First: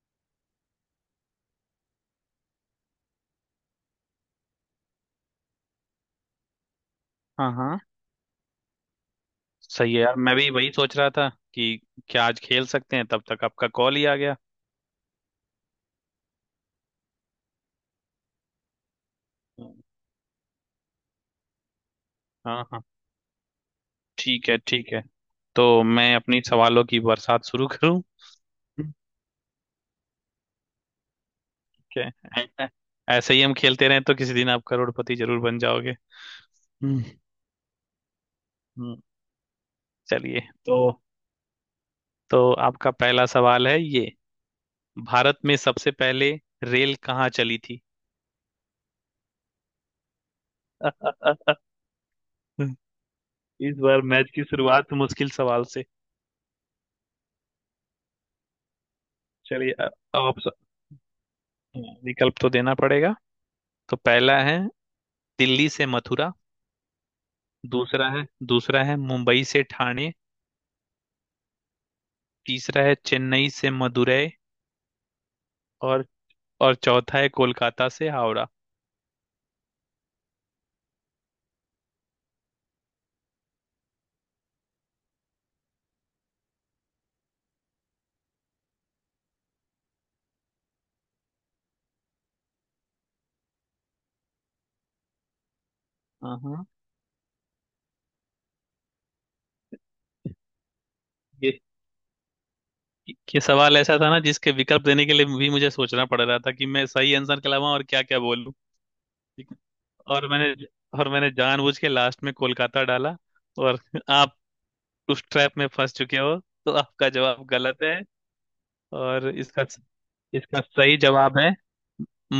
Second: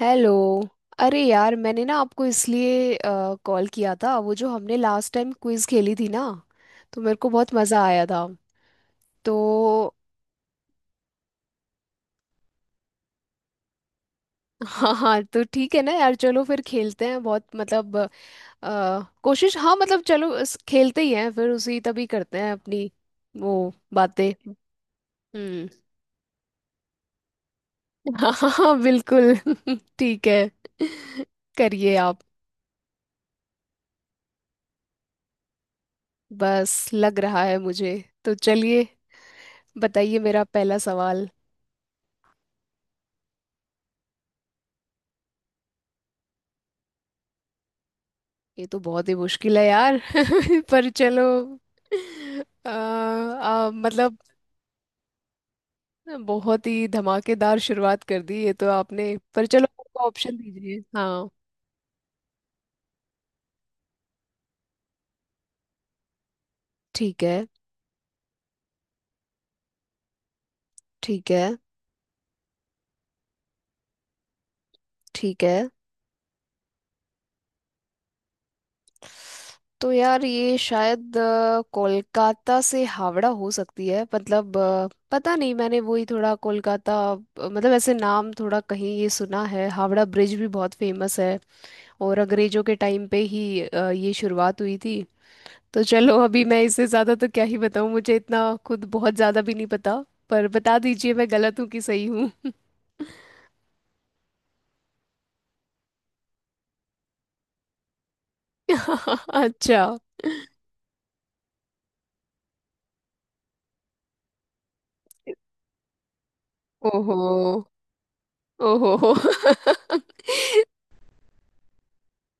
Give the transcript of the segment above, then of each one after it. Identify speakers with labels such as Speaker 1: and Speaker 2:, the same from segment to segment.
Speaker 1: Hello. अरे यार मैंने ना आपको इसलिए कॉल किया था, वो जो हमने लास्ट टाइम क्विज खेली थी ना, तो मेरे को
Speaker 2: हाँ
Speaker 1: बहुत
Speaker 2: हाँ।
Speaker 1: मज़ा आया था। तो
Speaker 2: सही है यार, मैं भी वही सोच रहा था कि क्या आज खेल सकते हैं, तब तक आपका कॉल ही आ गया।
Speaker 1: हाँ हाँ, तो ठीक है ना यार, चलो फिर खेलते हैं। बहुत मतलब कोशिश हाँ मतलब, चलो खेलते ही हैं फिर, उसी तभी करते हैं
Speaker 2: हाँ हाँ,
Speaker 1: अपनी वो बातें।
Speaker 2: ठीक है, ठीक है। तो
Speaker 1: हम्म।
Speaker 2: मैं अपनी सवालों की बरसात शुरू करूं?
Speaker 1: हाँ हाँ हाँ,
Speaker 2: ठीक
Speaker 1: बिल्कुल। ठीक है, करिए
Speaker 2: है।
Speaker 1: आप।
Speaker 2: ऐ- ऐ- ऐसे ही हम खेलते रहें तो किसी दिन आप करोड़पति जरूर बन जाओगे।
Speaker 1: बस
Speaker 2: हम्म।
Speaker 1: लग रहा है मुझे। तो चलिए,
Speaker 2: हम्म,
Speaker 1: बताइए
Speaker 2: चलिए।
Speaker 1: मेरा
Speaker 2: तो
Speaker 1: पहला सवाल।
Speaker 2: तो आपका पहला सवाल है ये, भारत में सबसे पहले रेल कहाँ चली थी?
Speaker 1: ये तो बहुत ही मुश्किल है यार, पर चलो। आ, आ,
Speaker 2: इस बार
Speaker 1: मतलब
Speaker 2: मैच की शुरुआत मुश्किल सवाल से।
Speaker 1: बहुत ही धमाकेदार शुरुआत कर दी ये तो आपने, पर
Speaker 2: चलिए,
Speaker 1: चलो,
Speaker 2: अब
Speaker 1: ऑप्शन
Speaker 2: आप स-
Speaker 1: दीजिए हाँ।
Speaker 2: विकल्प तो देना पड़ेगा। तो पहला है दिल्ली से मथुरा।
Speaker 1: ठीक है।
Speaker 2: दूसरा है दूसरा है मुंबई से ठाणे।
Speaker 1: ठीक है।
Speaker 2: तीसरा है चेन्नई से मदुरई।
Speaker 1: ठीक है।
Speaker 2: और और चौथा है कोलकाता से हावड़ा।
Speaker 1: तो यार ये शायद कोलकाता से हावड़ा हो सकती है। मतलब पता नहीं, मैंने वही थोड़ा कोलकाता मतलब ऐसे नाम थोड़ा कहीं ये सुना है। हावड़ा ब्रिज भी बहुत फेमस है, और अंग्रेजों के टाइम पे ही ये शुरुआत हुई थी। तो चलो, अभी मैं
Speaker 2: हाँ,
Speaker 1: इससे ज़्यादा तो क्या ही बताऊँ, मुझे इतना खुद बहुत ज़्यादा भी नहीं पता। पर बता दीजिए मैं
Speaker 2: ये
Speaker 1: गलत हूँ कि सही हूँ?
Speaker 2: ये सवाल ऐसा था ना जिसके विकल्प देने के लिए भी मुझे सोचना पड़ रहा था कि मैं सही आंसर के अलावा और क्या क्या बोलूं।
Speaker 1: अच्छा।
Speaker 2: और मैंने और मैंने जानबूझ के लास्ट में कोलकाता डाला, और आप उस ट्रैप में फंस चुके हो, तो आपका
Speaker 1: ओहो।
Speaker 2: जवाब गलत है।
Speaker 1: ओहो हो।
Speaker 2: और इसका इसका सही जवाब है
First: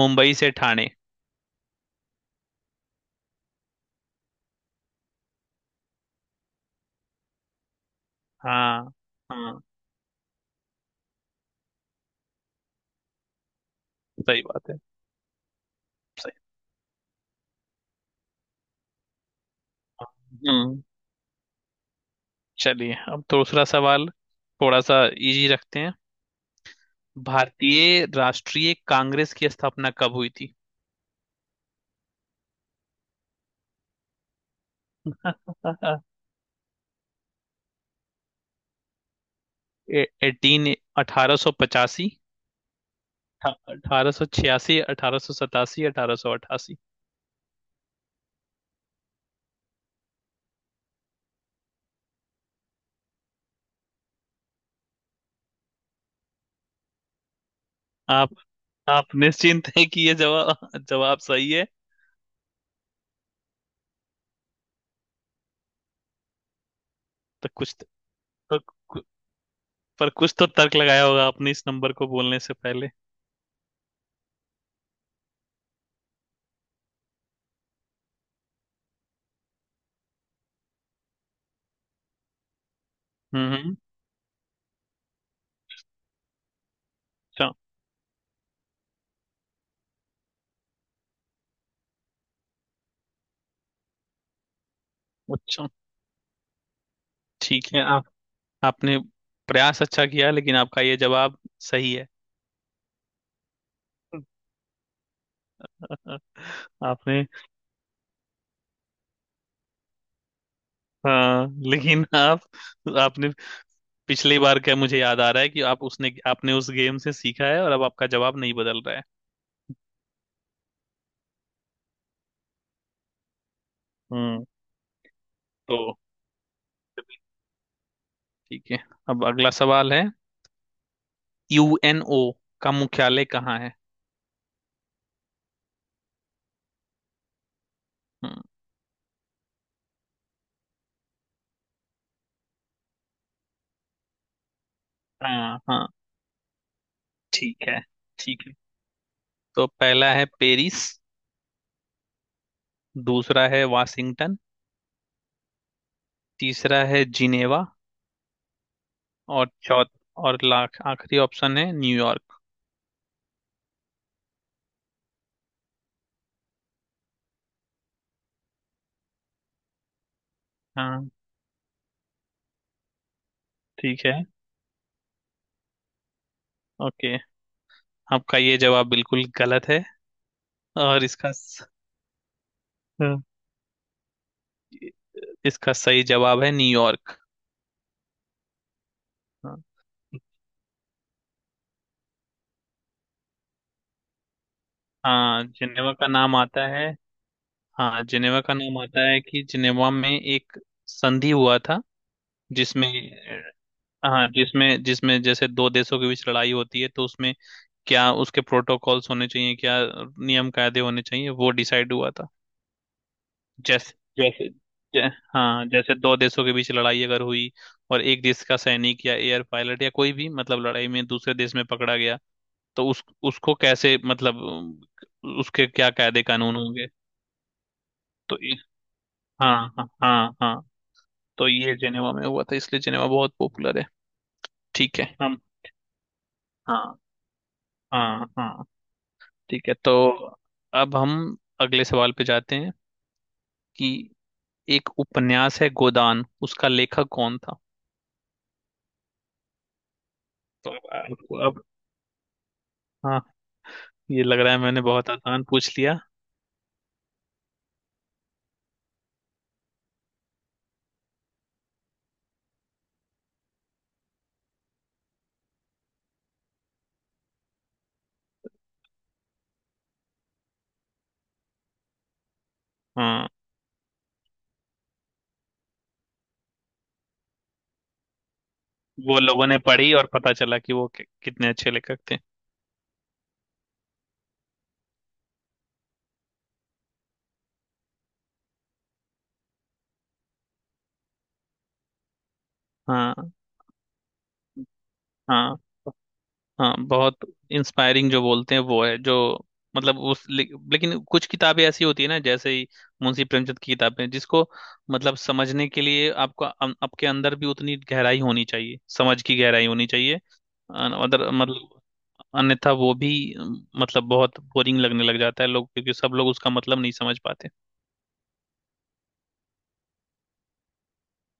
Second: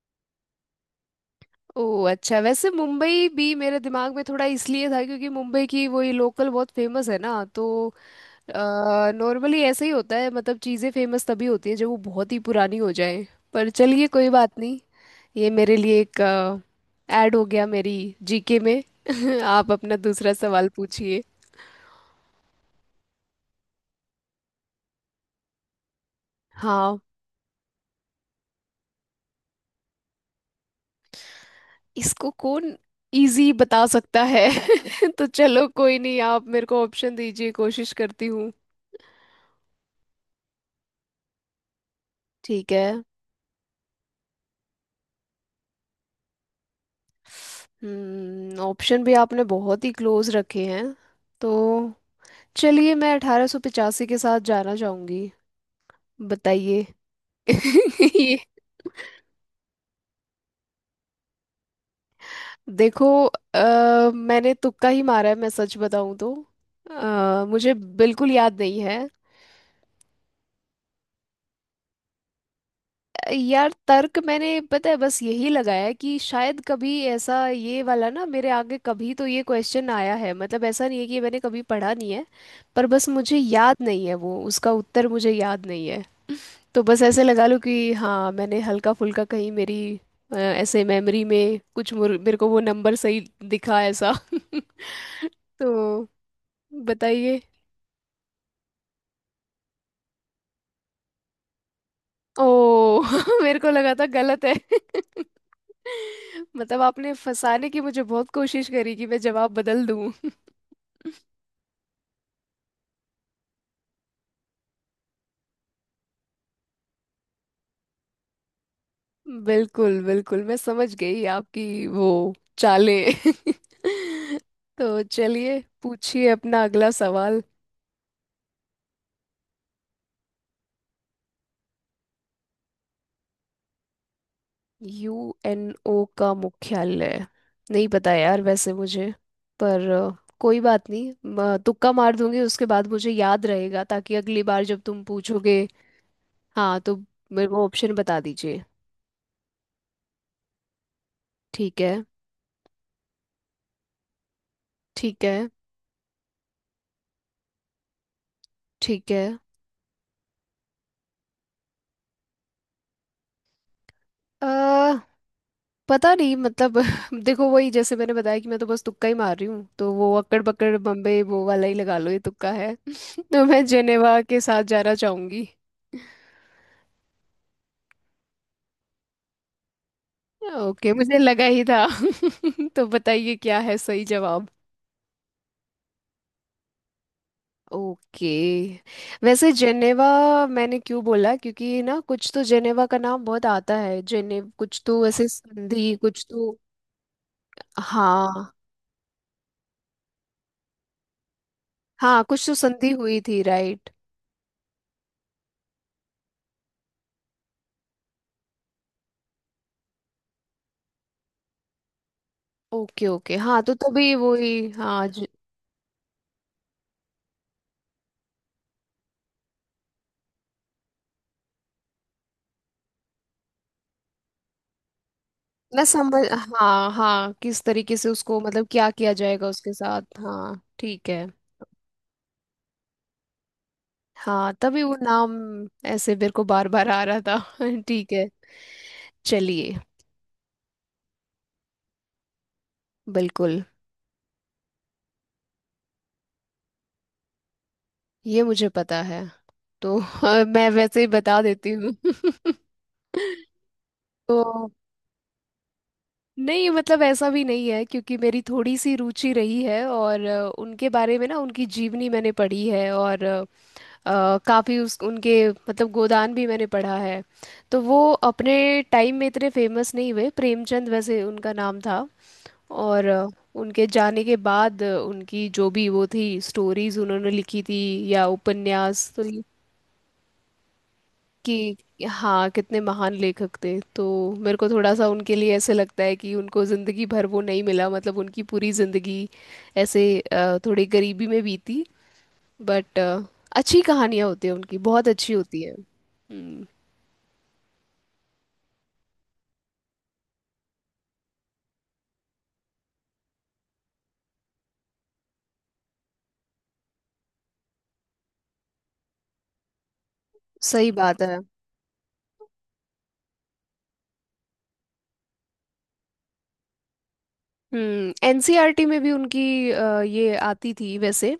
Speaker 2: मुंबई से ठाणे।
Speaker 1: ओ अच्छा, वैसे मुंबई भी मेरे दिमाग में थोड़ा इसलिए था क्योंकि मुंबई की वही लोकल बहुत फेमस है ना। तो
Speaker 2: हाँ
Speaker 1: नॉर्मली
Speaker 2: हाँ,
Speaker 1: ऐसे ही होता है, मतलब चीज़ें फेमस तभी होती हैं जब वो बहुत ही पुरानी हो जाए। पर चलिए कोई
Speaker 2: सही
Speaker 1: बात
Speaker 2: बात है।
Speaker 1: नहीं। ये मेरे लिए एक
Speaker 2: सही।
Speaker 1: ऐड हो गया मेरी जीके में। आप अपना दूसरा सवाल
Speaker 2: हम्म
Speaker 1: पूछिए।
Speaker 2: चलिए, अब तो दूसरा सवाल थोड़ा सा इजी रखते हैं।
Speaker 1: हाँ।
Speaker 2: भारतीय राष्ट्रीय कांग्रेस की स्थापना कब हुई थी?
Speaker 1: इसको कौन इजी बता सकता है? तो चलो कोई नहीं, आप मेरे को ऑप्शन दीजिए, कोशिश करती हूँ।
Speaker 2: एटीन 1885,
Speaker 1: ठीक है।
Speaker 2: 1886, 1887, 1888।
Speaker 1: हम्म। ऑप्शन भी आपने बहुत ही क्लोज रखे हैं। तो चलिए मैं 1885 के साथ जाना चाहूंगी। बताइए।
Speaker 2: आप
Speaker 1: ये।
Speaker 2: आप निश्चिंत हैं कि ये जवाब जवाब सही है?
Speaker 1: देखो मैंने तुक्का ही मारा है, मैं सच बताऊं तो।
Speaker 2: तो
Speaker 1: मुझे
Speaker 2: कुछ
Speaker 1: बिल्कुल याद
Speaker 2: तो
Speaker 1: नहीं है।
Speaker 2: कु- पर कुछ तो तर्क लगाया होगा आपने इस नंबर को बोलने से पहले।
Speaker 1: यार तर्क मैंने पता है, बस यही लगाया कि शायद कभी ऐसा, ये वाला ना, मेरे आगे कभी तो ये क्वेश्चन आया है। मतलब ऐसा नहीं है कि मैंने कभी पढ़ा नहीं है, पर बस मुझे
Speaker 2: हम्म
Speaker 1: याद
Speaker 2: हम्म,
Speaker 1: नहीं है वो, उसका उत्तर मुझे याद नहीं है। तो बस ऐसे लगा
Speaker 2: अच्छा।
Speaker 1: लो कि हाँ, मैंने हल्का फुल्का कहीं मेरी ऐसे मेमोरी में कुछ मेरे को वो नंबर सही दिखा, ऐसा।
Speaker 2: अच्छा,
Speaker 1: तो बताइए।
Speaker 2: ठीक है। आप आपने प्रयास अच्छा किया, लेकिन आपका ये जवाब सही है।
Speaker 1: ओ, मेरे को लगा था गलत है। मतलब आपने
Speaker 2: आपने?
Speaker 1: फंसाने की मुझे बहुत कोशिश करी कि मैं जवाब बदल दूं।
Speaker 2: हाँ, लेकिन आप आपने पिछली बार, क्या मुझे याद आ रहा है कि आप उसने आपने उस गेम से सीखा है और अब आपका जवाब नहीं बदल रहा है।
Speaker 1: बिल्कुल बिल्कुल, मैं समझ गई आपकी वो चालें।
Speaker 2: हम्म
Speaker 1: तो चलिए,
Speaker 2: तो
Speaker 1: पूछिए अपना अगला सवाल।
Speaker 2: ठीक है, अब अगला सवाल है, यूएनओ का मुख्यालय कहाँ है?
Speaker 1: यूएनओ का मुख्यालय नहीं पता यार
Speaker 2: हम्म,
Speaker 1: वैसे मुझे। पर कोई बात नहीं, तुक्का मार दूंगी, उसके बाद मुझे याद रहेगा, ताकि अगली बार जब तुम पूछोगे।
Speaker 2: हाँ हाँ,
Speaker 1: हाँ, तो मेरे को
Speaker 2: ठीक है,
Speaker 1: ऑप्शन बता
Speaker 2: ठीक है।
Speaker 1: दीजिए।
Speaker 2: तो पहला है पेरिस।
Speaker 1: ठीक है।
Speaker 2: दूसरा है वाशिंगटन।
Speaker 1: ठीक है।
Speaker 2: तीसरा है जिनेवा।
Speaker 1: ठीक है।
Speaker 2: और चौथ और लाख आखिरी ऑप्शन है न्यूयॉर्क।
Speaker 1: अ पता नहीं मतलब, देखो वही जैसे मैंने बताया कि मैं तो बस तुक्का ही मार रही हूँ, तो वो अक्कड़ बक्कड़
Speaker 2: हाँ
Speaker 1: बम्बे वो वाला ही लगा लो, ये तुक्का है। तो मैं
Speaker 2: ठीक है।
Speaker 1: जेनेवा के साथ जाना चाहूंगी।
Speaker 2: ओके, आपका ये जवाब बिल्कुल गलत है।
Speaker 1: ओके,
Speaker 2: और
Speaker 1: मुझे
Speaker 2: इसका
Speaker 1: लगा ही
Speaker 2: स-
Speaker 1: था। तो
Speaker 2: हाँ,
Speaker 1: बताइए क्या है सही जवाब?
Speaker 2: इसका सही जवाब है न्यूयॉर्क।
Speaker 1: ओके, वैसे
Speaker 2: हाँ।
Speaker 1: जेनेवा मैंने क्यों बोला, क्योंकि ना कुछ तो जेनेवा का नाम बहुत आता है। जेने कुछ तो ऐसे
Speaker 2: हाँ, जिनेवा
Speaker 1: संधि
Speaker 2: का
Speaker 1: कुछ
Speaker 2: नाम
Speaker 1: तो।
Speaker 2: आता है। हाँ जिनेवा
Speaker 1: हाँ
Speaker 2: का नाम आता है कि जिनेवा में एक संधि हुआ था,
Speaker 1: हाँ, कुछ तो
Speaker 2: जिसमें...
Speaker 1: संधि हुई थी, राइट।
Speaker 2: हाँ, जिसमें जिसमें जैसे दो देशों के बीच लड़ाई होती है तो उसमें क्या उसके प्रोटोकॉल्स होने चाहिए, क्या नियम कायदे होने चाहिए, वो डिसाइड हुआ था।
Speaker 1: ओके ओके, हाँ तो
Speaker 2: जैसे
Speaker 1: तभी
Speaker 2: जैसे
Speaker 1: वही,
Speaker 2: जै,
Speaker 1: हाँ
Speaker 2: हाँ, जैसे दो देशों के बीच लड़ाई अगर हुई और एक देश का सैनिक या एयर पायलट या कोई भी, मतलब लड़ाई में दूसरे देश में पकड़ा गया, तो उस उसको कैसे, मतलब उसके
Speaker 1: मैं
Speaker 2: क्या
Speaker 1: समझ,
Speaker 2: कायदे कानून होंगे?
Speaker 1: हाँ हाँ, किस तरीके से
Speaker 2: तो
Speaker 1: उसको
Speaker 2: ये-
Speaker 1: मतलब क्या किया जाएगा
Speaker 2: हाँ
Speaker 1: उसके
Speaker 2: हाँ
Speaker 1: साथ,
Speaker 2: हाँ हाँ,
Speaker 1: हाँ ठीक है।
Speaker 2: तो ये जेनेवा में हुआ था इसलिए जेनेवा बहुत पॉपुलर है।
Speaker 1: हाँ तभी वो
Speaker 2: ठीक है।
Speaker 1: नाम
Speaker 2: हम
Speaker 1: ऐसे मेरे को बार बार
Speaker 2: हाँ
Speaker 1: आ रहा था। ठीक
Speaker 2: हाँ
Speaker 1: है।
Speaker 2: हाँ। ठीक है,
Speaker 1: चलिए।
Speaker 2: तो अब हम अगले सवाल पे जाते हैं
Speaker 1: बिल्कुल,
Speaker 2: कि एक उपन्यास है गोदान, उसका लेखक कौन था?
Speaker 1: ये मुझे पता है तो, मैं
Speaker 2: तो
Speaker 1: वैसे ही
Speaker 2: अब
Speaker 1: बता
Speaker 2: अब-
Speaker 1: देती हूँ।
Speaker 2: हाँ, ये लग रहा है
Speaker 1: तो
Speaker 2: मैंने बहुत आसान पूछ लिया।
Speaker 1: नहीं, मतलब ऐसा भी नहीं है, क्योंकि मेरी थोड़ी सी रुचि रही है, और उनके बारे में ना उनकी जीवनी मैंने पढ़ी है, और काफ़ी उस उनके मतलब गोदान भी मैंने पढ़ा है। तो वो अपने टाइम में इतने फेमस नहीं हुए, प्रेमचंद वैसे उनका नाम था। और
Speaker 2: हाँ,
Speaker 1: उनके जाने के बाद उनकी जो भी वो थी स्टोरीज उन्होंने लिखी थी, या उपन्यास,
Speaker 2: वो
Speaker 1: तो
Speaker 2: लोगों ने पढ़ी और पता चला कि वो कितने अच्छे
Speaker 1: कि
Speaker 2: लेखक थे।
Speaker 1: हाँ, कितने महान लेखक थे। तो मेरे को थोड़ा सा उनके लिए ऐसे लगता है कि उनको जिंदगी भर वो नहीं मिला, मतलब उनकी पूरी जिंदगी ऐसे थोड़ी गरीबी में बीती। बट
Speaker 2: हाँ
Speaker 1: अच्छी कहानियां होती है उनकी, बहुत अच्छी
Speaker 2: हाँ,
Speaker 1: होती है। हम्म।
Speaker 2: हाँ बहुत इंस्पायरिंग जो बोलते हैं वो है जो, मतलब उस ले, लेकिन कुछ किताबें ऐसी होती है ना, जैसे ही मुंशी प्रेमचंद की किताबें, जिसको मतलब समझने के लिए आपको आपके अंदर भी उतनी गहराई होनी चाहिए, समझ की गहराई होनी चाहिए।
Speaker 1: सही
Speaker 2: अन-
Speaker 1: बात
Speaker 2: अदर
Speaker 1: है।
Speaker 2: मतलब अन्यथा वो भी, मतलब बहुत बोरिंग लगने लग जाता है लोग, क्योंकि सब लोग उसका मतलब नहीं समझ पाते।
Speaker 1: हम्म। एनसीईआरटी में भी उनकी ये आती थी वैसे।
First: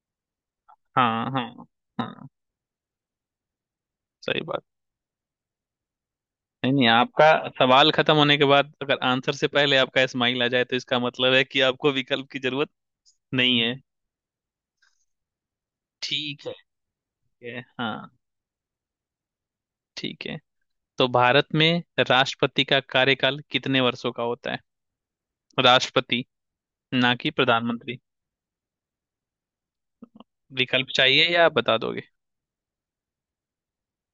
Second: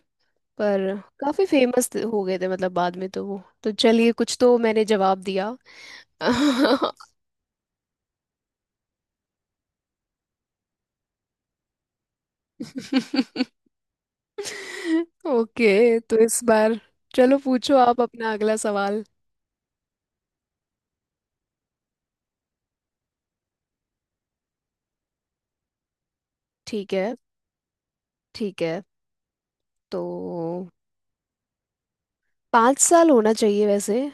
Speaker 1: पर
Speaker 2: हाँ
Speaker 1: काफी
Speaker 2: हाँ,
Speaker 1: फेमस हो
Speaker 2: हाँ
Speaker 1: गए थे, मतलब बाद में तो वो, तो चलिए कुछ
Speaker 2: सही
Speaker 1: तो
Speaker 2: बात।
Speaker 1: मैंने जवाब दिया।
Speaker 2: नहीं नहीं, आपका सवाल खत्म होने के बाद अगर आंसर से पहले आपका स्माइल आ जाए तो इसका मतलब है कि आपको विकल्प की जरूरत नहीं है।
Speaker 1: ओके तो इस
Speaker 2: ठीक
Speaker 1: बार, चलो
Speaker 2: है।
Speaker 1: पूछो
Speaker 2: हाँ
Speaker 1: आप अपना अगला सवाल।
Speaker 2: ठीक है, तो भारत में राष्ट्रपति का कार्यकाल कितने वर्षों का होता है? राष्ट्रपति,
Speaker 1: ठीक है।
Speaker 2: ना कि प्रधानमंत्री।
Speaker 1: ठीक है। तो
Speaker 2: विकल्प चाहिए या आप बता दोगे?
Speaker 1: 5 साल होना चाहिए वैसे। आ,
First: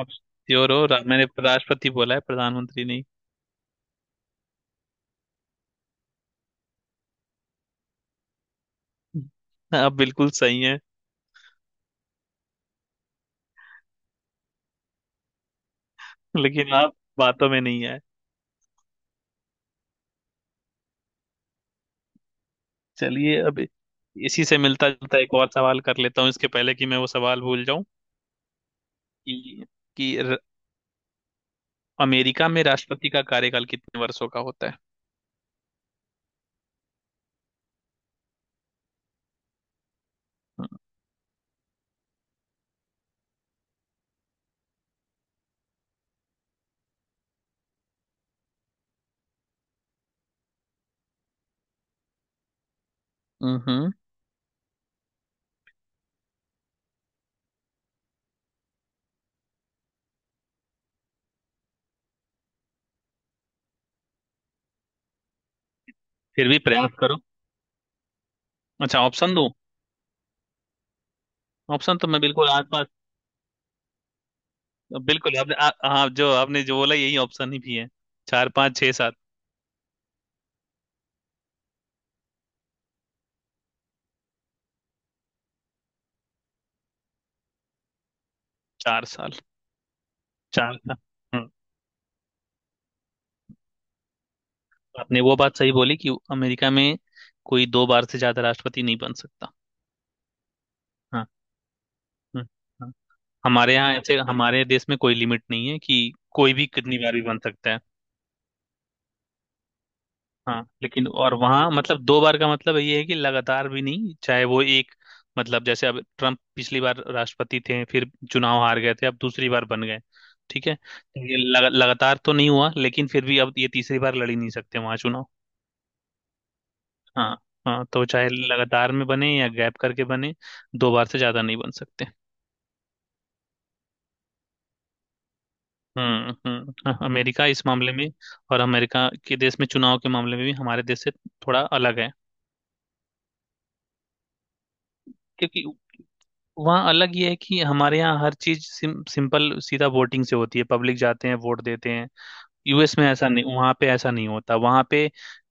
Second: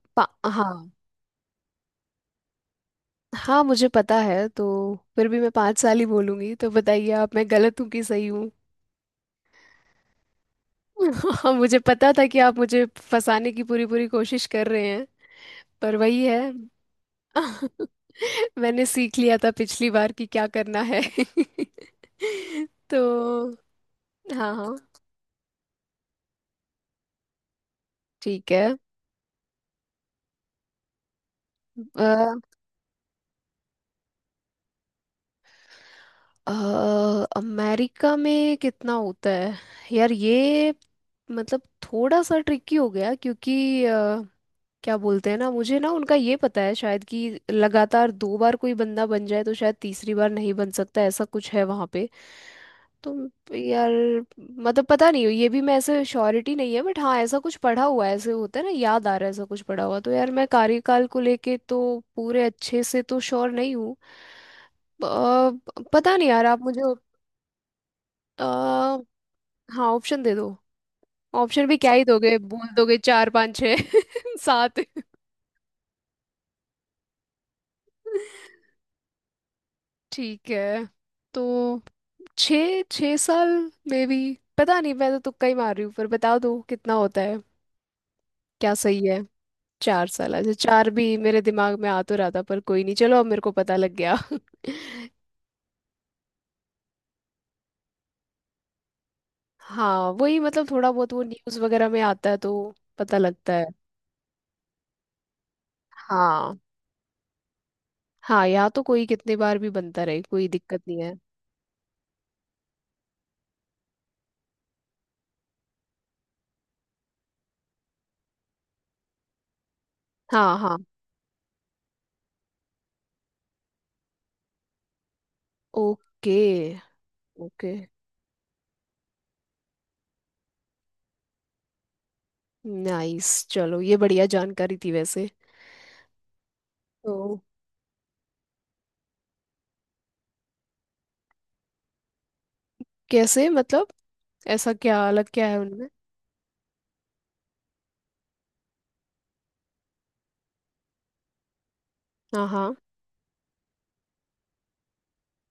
Speaker 2: आप श्योर हो
Speaker 1: हाँ
Speaker 2: रा- मैंने राष्ट्रपति बोला है, प्रधानमंत्री नहीं।
Speaker 1: हाँ मुझे पता है, तो फिर भी मैं पाँच साल ही बोलूंगी। तो बताइए आप, मैं गलत हूँ कि सही हूँ?
Speaker 2: आप बिल्कुल सही हैं,
Speaker 1: मुझे पता था कि आप मुझे फंसाने की पूरी पूरी कोशिश कर रहे हैं। पर वही है,
Speaker 2: लेकिन आप बातों में नहीं आए।
Speaker 1: मैंने सीख लिया था पिछली बार कि क्या करना है। तो
Speaker 2: चलिए, अब इसी
Speaker 1: हाँ
Speaker 2: से
Speaker 1: हाँ,
Speaker 2: मिलता जुलता एक और सवाल कर लेता हूँ, इसके पहले कि मैं वो सवाल भूल जाऊं।
Speaker 1: ठीक है।
Speaker 2: कि कि र-
Speaker 1: अ,
Speaker 2: अमेरिका में राष्ट्रपति का कार्यकाल कितने वर्षों का होता है?
Speaker 1: अमेरिका में कितना होता है यार ये? मतलब थोड़ा सा ट्रिकी हो गया, क्योंकि क्या बोलते हैं ना, मुझे ना उनका ये पता है शायद कि लगातार दो बार कोई बंदा बन जाए तो शायद तीसरी बार नहीं बन सकता, ऐसा कुछ है वहां पे। तो
Speaker 2: हम्म
Speaker 1: यार
Speaker 2: हम्म,
Speaker 1: मतलब पता नहीं, ये भी मैं ऐसे श्योरिटी नहीं है, बट हाँ ऐसा कुछ पढ़ा हुआ है, ऐसे होता है ना, याद आ रहा है ऐसा कुछ पढ़ा हुआ। तो यार मैं कार्यकाल को लेके तो पूरे अच्छे से तो श्योर नहीं हूँ। अ, पता नहीं यार,
Speaker 2: फिर भी
Speaker 1: आप मुझे
Speaker 2: प्रयास करो।
Speaker 1: अ,
Speaker 2: अच्छा, ऑप्शन दूं?
Speaker 1: हाँ ऑप्शन दे दो। ऑप्शन भी क्या
Speaker 2: ऑप्शन
Speaker 1: ही
Speaker 2: तो मैं
Speaker 1: दोगे,
Speaker 2: बिल्कुल
Speaker 1: बोल
Speaker 2: आसपास,
Speaker 1: दोगे चार पाँच छः, सात।
Speaker 2: हाँ, जो आपने जो बोला यही ऑप्शन ही भी है। चार पाँच छः सात।
Speaker 1: ठीक है, तो छः छः साल में भी पता नहीं, मैं तो तुक्का ही मार रही हूँ। पर बता दो कितना होता है, क्या
Speaker 2: चार
Speaker 1: सही है?
Speaker 2: साल
Speaker 1: 4 साल, अच्छा।
Speaker 2: चार
Speaker 1: चार
Speaker 2: साल
Speaker 1: भी मेरे
Speaker 2: हम्म,
Speaker 1: दिमाग में आ तो रहा था, पर कोई नहीं, चलो अब मेरे को पता लग गया।
Speaker 2: आपने वो बात सही बोली कि अमेरिका में कोई दो बार से ज्यादा राष्ट्रपति नहीं बन सकता।
Speaker 1: हाँ वही, मतलब थोड़ा बहुत वो
Speaker 2: हाँ।
Speaker 1: न्यूज़ वगैरह में आता है
Speaker 2: हम्म,
Speaker 1: तो
Speaker 2: हाँ।
Speaker 1: पता लगता है।
Speaker 2: हमारे यहाँ ऐसे, हमारे देश में कोई लिमिट नहीं है कि कोई
Speaker 1: हाँ
Speaker 2: भी कितनी बार भी बन सकता है।
Speaker 1: हाँ, यहाँ तो कोई कितने बार भी बनता रहे कोई
Speaker 2: हाँ
Speaker 1: दिक्कत नहीं
Speaker 2: लेकिन,
Speaker 1: है।
Speaker 2: और वहाँ मतलब दो बार का मतलब ये है कि लगातार भी नहीं, चाहे वो एक, मतलब जैसे अब ट्रम्प पिछली बार राष्ट्रपति थे, फिर चुनाव हार गए थे, अब दूसरी बार बन गए।
Speaker 1: हाँ
Speaker 2: ठीक है,
Speaker 1: हाँ।
Speaker 2: तो ये लगातार तो नहीं हुआ, लेकिन फिर भी अब ये तीसरी बार लड़ ही नहीं सकते वहाँ चुनाव।
Speaker 1: ओके
Speaker 2: हाँ
Speaker 1: ओके।
Speaker 2: हाँ, तो चाहे लगातार में बने या गैप करके बने, दो बार से ज्यादा नहीं बन सकते।
Speaker 1: नाइस, चलो ये बढ़िया जानकारी थी वैसे।
Speaker 2: हाँ,
Speaker 1: तो
Speaker 2: अमेरिका इस मामले में, और अमेरिका के देश में चुनाव के मामले में भी हमारे देश से थोड़ा अलग है।
Speaker 1: कैसे मतलब, ऐसा क्या अलग क्या है
Speaker 2: क्योंकि
Speaker 1: उनमें?
Speaker 2: वहाँ अलग ये है कि हमारे यहाँ हर चीज सिंपल सीधा वोटिंग से होती है, पब्लिक जाते हैं वोट देते हैं।
Speaker 1: हाँ हाँ
Speaker 2: यूएस में ऐसा नहीं, वहाँ पे ऐसा नहीं होता। वहाँ पे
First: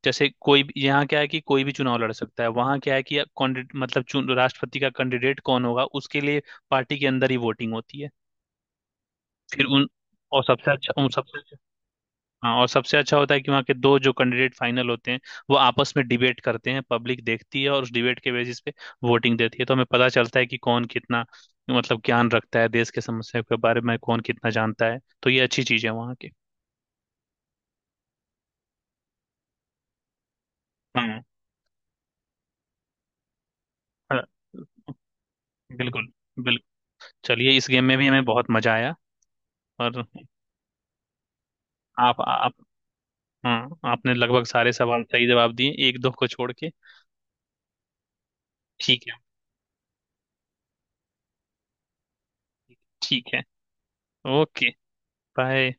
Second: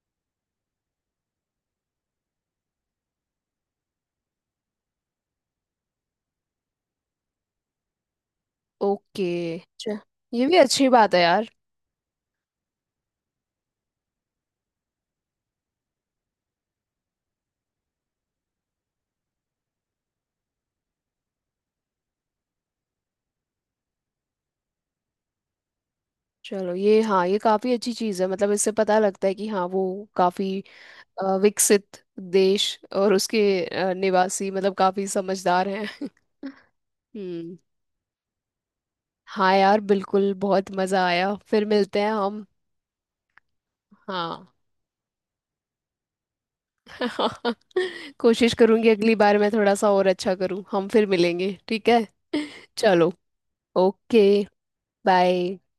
Speaker 2: जैसे, कोई भी यहाँ क्या है कि कोई भी चुनाव लड़ सकता है, वहाँ क्या है कि कैंडिडेट, मतलब चुन, राष्ट्रपति का कैंडिडेट कौन होगा उसके लिए पार्टी के अंदर ही वोटिंग होती है।
Speaker 1: ओके
Speaker 2: फिर उन
Speaker 1: अच्छा,
Speaker 2: और
Speaker 1: ये भी
Speaker 2: सबसे
Speaker 1: अच्छी
Speaker 2: अच्छा, उन
Speaker 1: बात है
Speaker 2: सबसे
Speaker 1: यार।
Speaker 2: हाँ, और सबसे अच्छा होता है कि वहाँ के दो जो कैंडिडेट फाइनल होते हैं, वो आपस में डिबेट करते हैं, पब्लिक देखती है और उस डिबेट के बेसिस पे वोटिंग देती है, तो हमें पता चलता है कि कौन कितना मतलब ज्ञान रखता है देश के समस्या के बारे में, कौन कितना जानता है, तो ये अच्छी चीज़ है वहाँ की।
Speaker 1: चलो ये हाँ, ये काफी अच्छी चीज है, मतलब इससे पता लगता है कि हाँ वो काफी
Speaker 2: हाँ
Speaker 1: विकसित देश और उसके
Speaker 2: हाँ,
Speaker 1: निवासी मतलब काफी समझदार हैं।
Speaker 2: बिल्कुल, बिल्कुल।
Speaker 1: हम्म।
Speaker 2: चलिए, इस गेम में भी हमें बहुत मजा आया।
Speaker 1: हाँ यार
Speaker 2: और
Speaker 1: बिल्कुल, बहुत मजा आया, फिर मिलते हैं
Speaker 2: आप
Speaker 1: हम।
Speaker 2: आप हाँ, आपने लगभग
Speaker 1: हाँ,
Speaker 2: सारे सवाल सही जवाब दिए, एक दो को छोड़ के।
Speaker 1: कोशिश करूंगी
Speaker 2: ठीक
Speaker 1: अगली
Speaker 2: है।
Speaker 1: बार मैं थोड़ा सा और अच्छा करूँ, हम फिर मिलेंगे ठीक है। चलो।
Speaker 2: ठीक है,
Speaker 1: ओके।
Speaker 2: ओके।
Speaker 1: बाय।
Speaker 2: बाय।